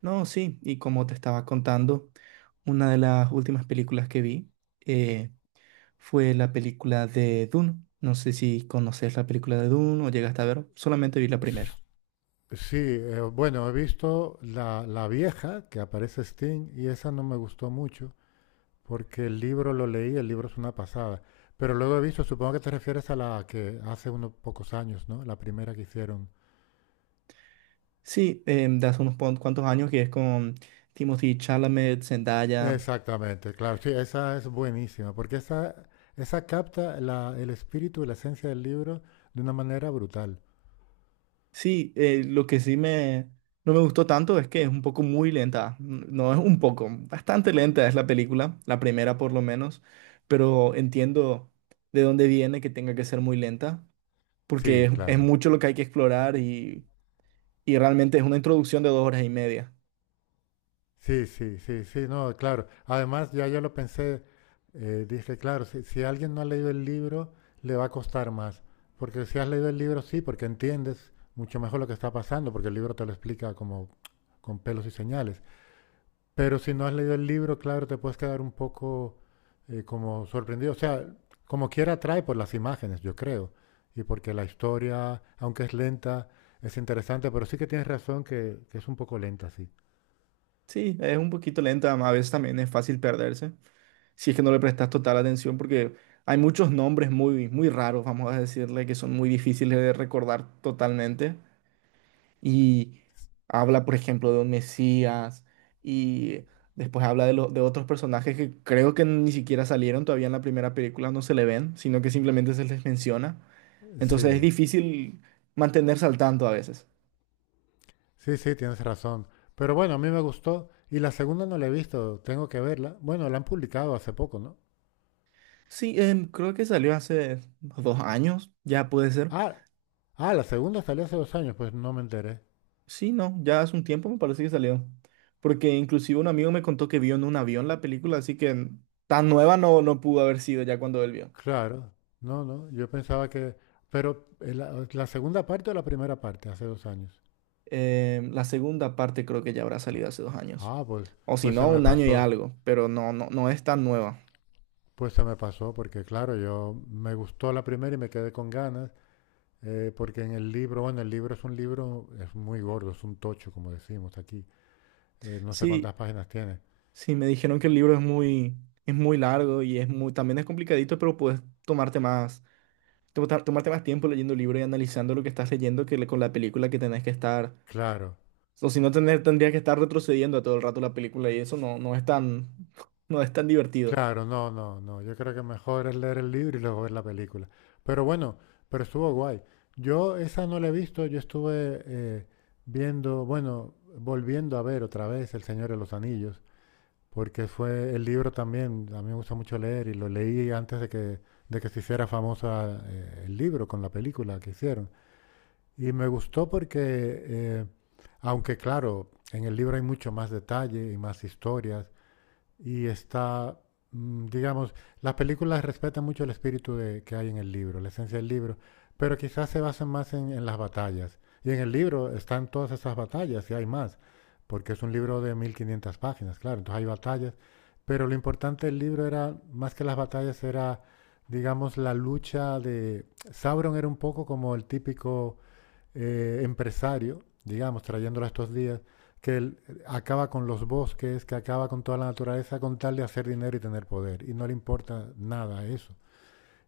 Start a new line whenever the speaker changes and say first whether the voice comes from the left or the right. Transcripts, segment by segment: right: No, sí, y como te estaba contando, una de las últimas películas que vi eh, fue la película de Dune. No sé si conoces la película de Dune o llegaste a ver, solamente vi la primera.
left: Sí, bueno, he visto la vieja que aparece Sting y esa no me gustó mucho porque el libro lo leí, el libro es una pasada. Pero luego he visto, supongo que te refieres a la que hace unos pocos años, ¿no? La primera que hicieron.
right: Sí, de hace unos cuantos años que es con Timothy Chalamet, Zendaya.
left: Exactamente, claro, sí, esa es buenísima porque esa capta el espíritu y la esencia del libro de una manera brutal.
right: Sí, lo que sí me, no me gustó tanto es que es un poco muy lenta. No es un poco, bastante lenta es la película, la primera por lo menos, pero entiendo de dónde viene que tenga que ser muy lenta porque
left: Sí,
right: es
left: claro.
right: mucho lo que hay que explorar y realmente es una introducción de 2 horas y media.
left: Sí, sí, sí, sí, no, claro. Además, ya yo lo pensé, dije, claro, si alguien no ha leído el libro, le va a costar más. Porque si has leído el libro, sí, porque entiendes mucho mejor lo que está pasando, porque el libro te lo explica como con pelos y señales. Pero si no has leído el libro, claro, te puedes quedar un poco como sorprendido. O sea, como quiera atrae por las imágenes, yo creo. Y porque la historia, aunque es lenta, es interesante, pero sí que tienes razón que es un poco lenta, sí.
right: Sí, es un poquito lenta, a veces también es fácil perderse, si es que no le prestas total atención, porque hay muchos nombres muy, muy raros, vamos a decirle, que son muy difíciles de recordar totalmente. Y habla, por ejemplo, de un Mesías y después habla de otros personajes que creo que ni siquiera salieron todavía en la primera película, no se le ven, sino que simplemente se les menciona. Entonces es
left: Sí.
right: difícil mantenerse al tanto a veces.
left: Sí, sí, tienes razón. Pero bueno, a mí me gustó. Y la segunda no la he visto, tengo que verla. Bueno, la han publicado hace poco, ¿no?
right: Sí, creo que salió hace 2 años, ya puede ser.
left: Ah, ah, la segunda salió hace dos años, pues no me enteré.
right: Sí, no, ya hace un tiempo me parece que salió. Porque inclusive un amigo me contó que vio en un avión la película, así que tan nueva no pudo haber sido ya cuando él vio.
left: Claro, no, no, yo pensaba que... Pero la segunda parte o la primera parte, hace dos años.
right: La segunda parte creo que ya habrá salido hace 2 años.
left: Ah, pues,
right: O si
left: pues se
right: no,
left: me
right: un año y
left: pasó,
right: algo, pero no es tan nueva.
left: pues se me pasó, porque claro, yo me gustó la primera y me quedé con ganas, porque en el libro, bueno, el libro es un libro, es muy gordo, es un tocho, como decimos aquí, no sé cuántas
right: Sí,
left: páginas tiene.
right: sí, me dijeron que el libro es muy, largo y también es complicadito, pero puedes tomarte más tiempo leyendo el libro y analizando lo que estás leyendo con la película que tenés que estar.
left: Claro,
right: O si no, tendrías que estar retrocediendo a todo el rato la película y eso no es tan, no es tan divertido.
left: claro, no, no, no. Yo creo que mejor es leer el libro y luego ver la película. Pero bueno, pero estuvo guay. Yo esa no la he visto, yo estuve viendo, bueno, volviendo a ver otra vez El Señor de los Anillos, porque fue el libro también, a mí me gusta mucho leer y lo leí antes de de que se hiciera famosa el libro con la película que hicieron. Y me gustó porque, aunque claro, en el libro hay mucho más detalle y más historias, y está, digamos, las películas respetan mucho el espíritu que hay en el libro, la esencia del libro, pero quizás se basan más en las batallas. Y en el libro están todas esas batallas y hay más, porque es un libro de 1500 páginas, claro, entonces hay batallas, pero lo importante del libro era, más que las batallas, era, digamos, la lucha de... Sauron era un poco como el típico empresario, digamos, trayéndolo a estos días, que él acaba con los bosques, que acaba con toda la naturaleza con tal de hacer dinero y tener poder. Y no le importa nada eso.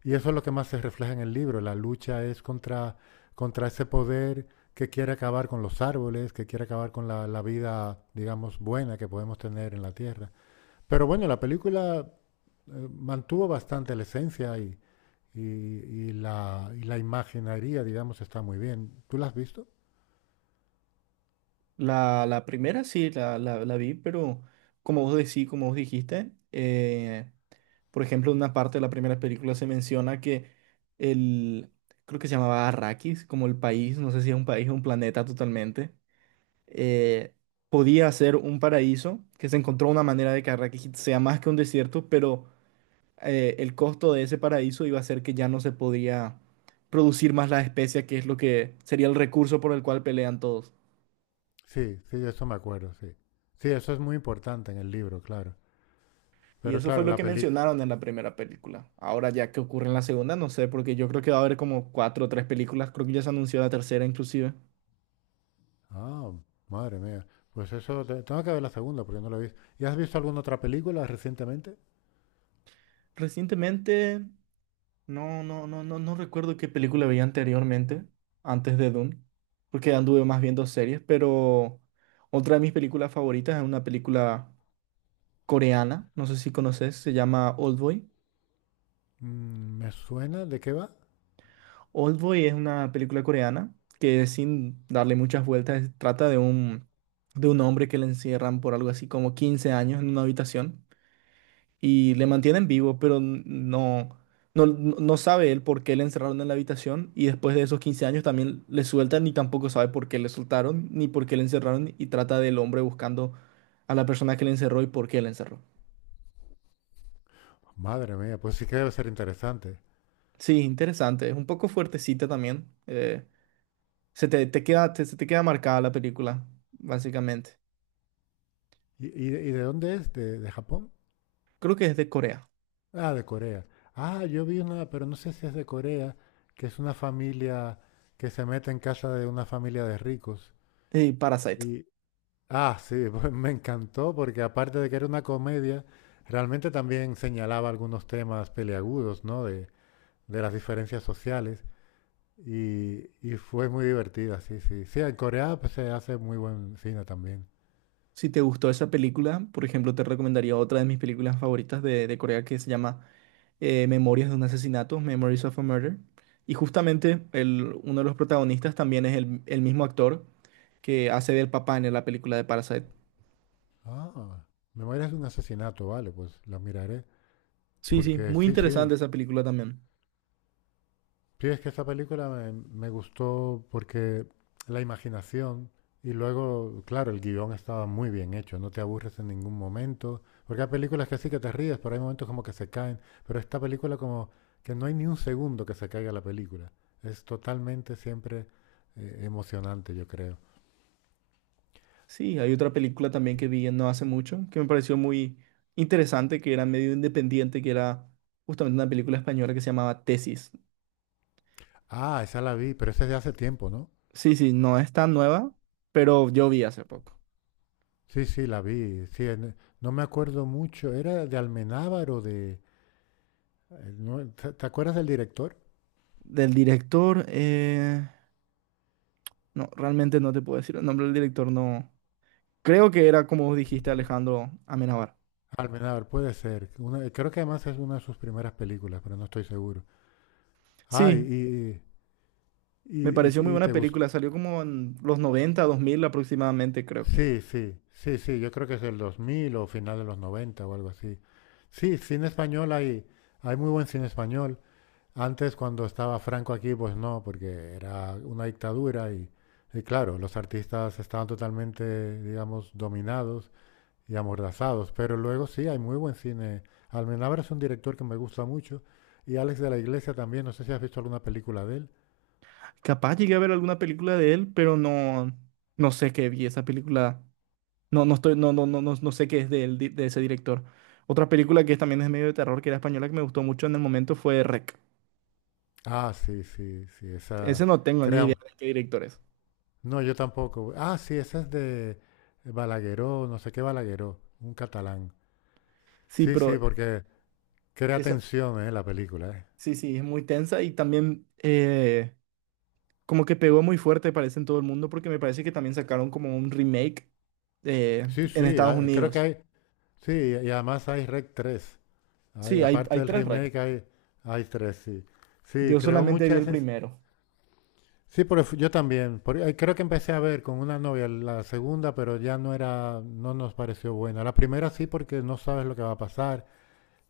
left: Y eso es lo que más se refleja en el libro. La lucha es contra, contra ese poder que quiere acabar con los árboles, que quiere acabar con la vida, digamos, buena que podemos tener en la Tierra. Pero bueno, la película mantuvo bastante la esencia y, y la imaginería, digamos, está muy bien. ¿Tú la has visto?
right: La primera sí, la vi, pero como vos decís, por ejemplo, en una parte de la primera película se menciona que el, creo que se llamaba Arrakis, como el país, no sé si es un país o un planeta totalmente eh, podía ser un paraíso, que se encontró una manera de que Arrakis sea más que un desierto, pero el costo de ese paraíso iba a ser que ya no se podía producir más la especia, que es lo que sería el recurso por el cual pelean todos.
left: Sí, sí, de eso me acuerdo, sí. Sí, eso es muy importante en el libro, claro.
right: Y
left: Pero
right: eso
left: claro,
right: fue
left: en
right: lo
left: la
right: que
left: película...
right: mencionaron en la primera película. Ahora ya que ocurre en la segunda, no sé, porque yo creo que va a haber como cuatro o tres películas, creo que ya se anunció la tercera inclusive.
left: Ah, madre mía. Pues eso, tengo que ver la segunda porque no la he visto. ¿Y has visto alguna otra película recientemente?
right: Recientemente no recuerdo qué película veía anteriormente, antes de Dune, porque anduve más viendo series, pero otra de mis películas favoritas es una película coreana, no sé si conoces, se llama Oldboy.
left: Mm, ¿me suena? ¿De qué va?
right: Oldboy es una película coreana que sin darle muchas vueltas trata de un hombre que le encierran por algo así como 15 años en una habitación y le mantienen vivo, pero no, no sabe él por qué le encerraron en la habitación y después de esos 15 años también le sueltan y tampoco sabe por qué le soltaron ni por qué le encerraron y trata del hombre buscando a la persona que le encerró y por qué le encerró.
left: Madre mía, pues sí que debe ser interesante.
right: Sí, interesante, es un poco fuertecita también. Se te queda marcada la película, básicamente.
left: ¿Y, y de dónde es? De Japón?
right: Creo que es de Corea.
left: Ah, de Corea. Ah, yo vi una, pero no sé si es de Corea, que es una familia que se mete en casa de una familia de ricos.
right: Parasite.
left: Y, ah, sí, pues me encantó porque aparte de que era una comedia, realmente también señalaba algunos temas peliagudos, ¿no? De las diferencias sociales y fue muy divertida, sí, sí. Sí, en Corea pues, se hace muy buen cine también.
right: Si te gustó esa película, por ejemplo, te recomendaría otra de mis películas favoritas de Corea que se llama Memorias de un asesinato, Memories of a Murder. Y justamente uno de los protagonistas también es el mismo actor que hace del papá en la película de Parasite.
left: Ah, Memorias de un asesinato, vale, pues la miraré.
right: Sí, sí,
left: Porque
right: muy
left: sí, sí.
right: interesante esa película también.
left: Sí, es que esa película me gustó porque la imaginación y luego, claro, el guión estaba muy bien hecho, no te aburres en ningún momento, porque hay películas que sí que te ríes, pero hay momentos como que se caen, pero esta película como que no hay ni un segundo que se caiga la película, es totalmente siempre emocionante, yo creo.
right: Sí, hay otra película también que vi no hace mucho que me pareció muy interesante, que era medio independiente, que era justamente una película española que se llamaba Tesis.
left: Ah, esa la vi, pero esa es de hace tiempo, ¿no?
right: Sí, sí, no es tan nueva, pero yo vi hace poco.
left: Sí, sí, la vi, sí, no me acuerdo mucho, era de Almenábar o de... no, ¿Te acuerdas del director?
right: Del director, no, realmente no te puedo decir el nombre del director, no, creo que era como dijiste Alejandro Amenábar.
left: Almenábar, puede ser. Una- creo que además es una de sus primeras películas, pero no estoy seguro.
right: Sí,
left: Ay,
right: me pareció muy buena
left: te gustó.
right: película. Salió como en los 90 2000 aproximadamente, creo que.
left: Sí, sí, sí, sí, yo creo que es el 2000 o final de los 90 o algo así. Sí, cine español hay, hay muy buen cine español. Antes, cuando estaba Franco aquí, pues no, porque era una dictadura y claro, los artistas estaban totalmente, digamos, dominados y amordazados. Pero luego sí, hay muy buen cine. Almenabra es un director que me gusta mucho. Y Alex de la Iglesia también, no sé si has visto alguna película de él.
right: Capaz llegué a ver alguna película de él, pero no, no sé qué vi esa película. No, no estoy, no, no sé qué es de él, de ese director. Otra película que también es medio de terror, que era española, que me gustó mucho en el momento fue REC.
left: Ah, sí, sí, sí, esa...
right: Ese no tengo ni idea
left: Crean,
right: de qué director es.
left: no, yo tampoco. Ah, sí, esa es de Balagueró, no sé qué Balagueró, un catalán.
right: Sí,
left: Sí, sí,
right: pero
left: porque crea
right: esa,
left: tensión, la película, eh.
right: sí, sí, es muy tensa y también como que pegó muy fuerte, parece, en todo el mundo, porque me parece que también sacaron como un remake
left: Sí,
right: en
left: sí,
right: Estados
left: creo que
right: Unidos.
left: hay... Sí, y además hay Rec 3. Hay,
right: Sí, hay,
left: aparte
right: hay
left: del
right: 3 rec.
left: remake hay, hay 3 sí. Sí,
right: Yo
left: creó
right: solamente vi el
left: muchas.
right: primero.
left: Sí, pero yo también. Creo que empecé a ver con una novia la segunda, pero ya no era, no nos pareció buena. La primera sí, porque no sabes lo que va a pasar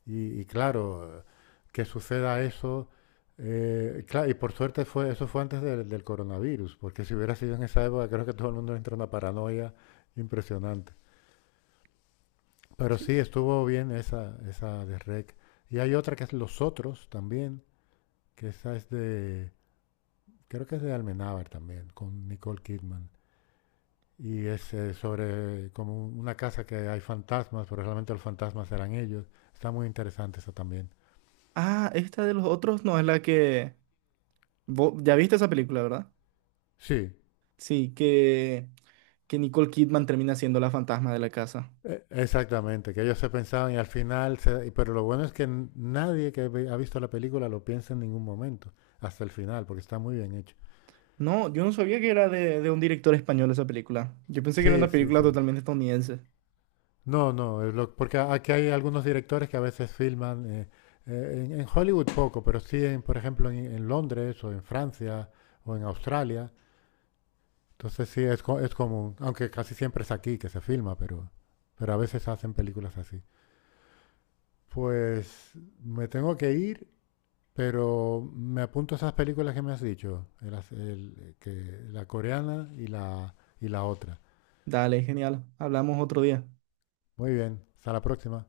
left: y claro, que suceda eso. Y por suerte fue, eso fue antes del coronavirus, porque si hubiera sido en esa época, creo que todo el mundo entra en una paranoia impresionante. Pero sí,
right: Sí.
left: estuvo bien esa, esa de REC. Y hay otra que es Los Otros también, que esa es de, creo que es de Almenábar también, con Nicole Kidman. Y es sobre como una casa que hay fantasmas, pero realmente los fantasmas eran ellos. Está muy interesante eso también.
right: Ah, esta de los otros no es la que... ya viste esa película, ¿verdad?
left: Sí,
right: Sí, que Nicole Kidman termina siendo la fantasma de la casa.
left: exactamente, que ellos se pensaban y al final, pero lo bueno es que nadie que ha visto la película lo piensa en ningún momento, hasta el final, porque está muy bien hecho.
right: No, yo no sabía que era de un director español esa película. Yo pensé que era
left: Sí,
right: una
left: sí,
right: película
left: sí.
right: totalmente estadounidense.
left: No, no, porque aquí hay algunos directores que a veces filman, en Hollywood poco, pero sí, en, por ejemplo, en Londres o en Francia o en Australia. Sí, es común, aunque casi siempre es aquí que se filma, pero a veces hacen películas así. Pues me tengo que ir, pero me apunto esas películas que me has dicho, el as- el- que, la coreana y y la otra.
right: Dale, genial. Hablamos otro día.
left: Muy bien, hasta la próxima.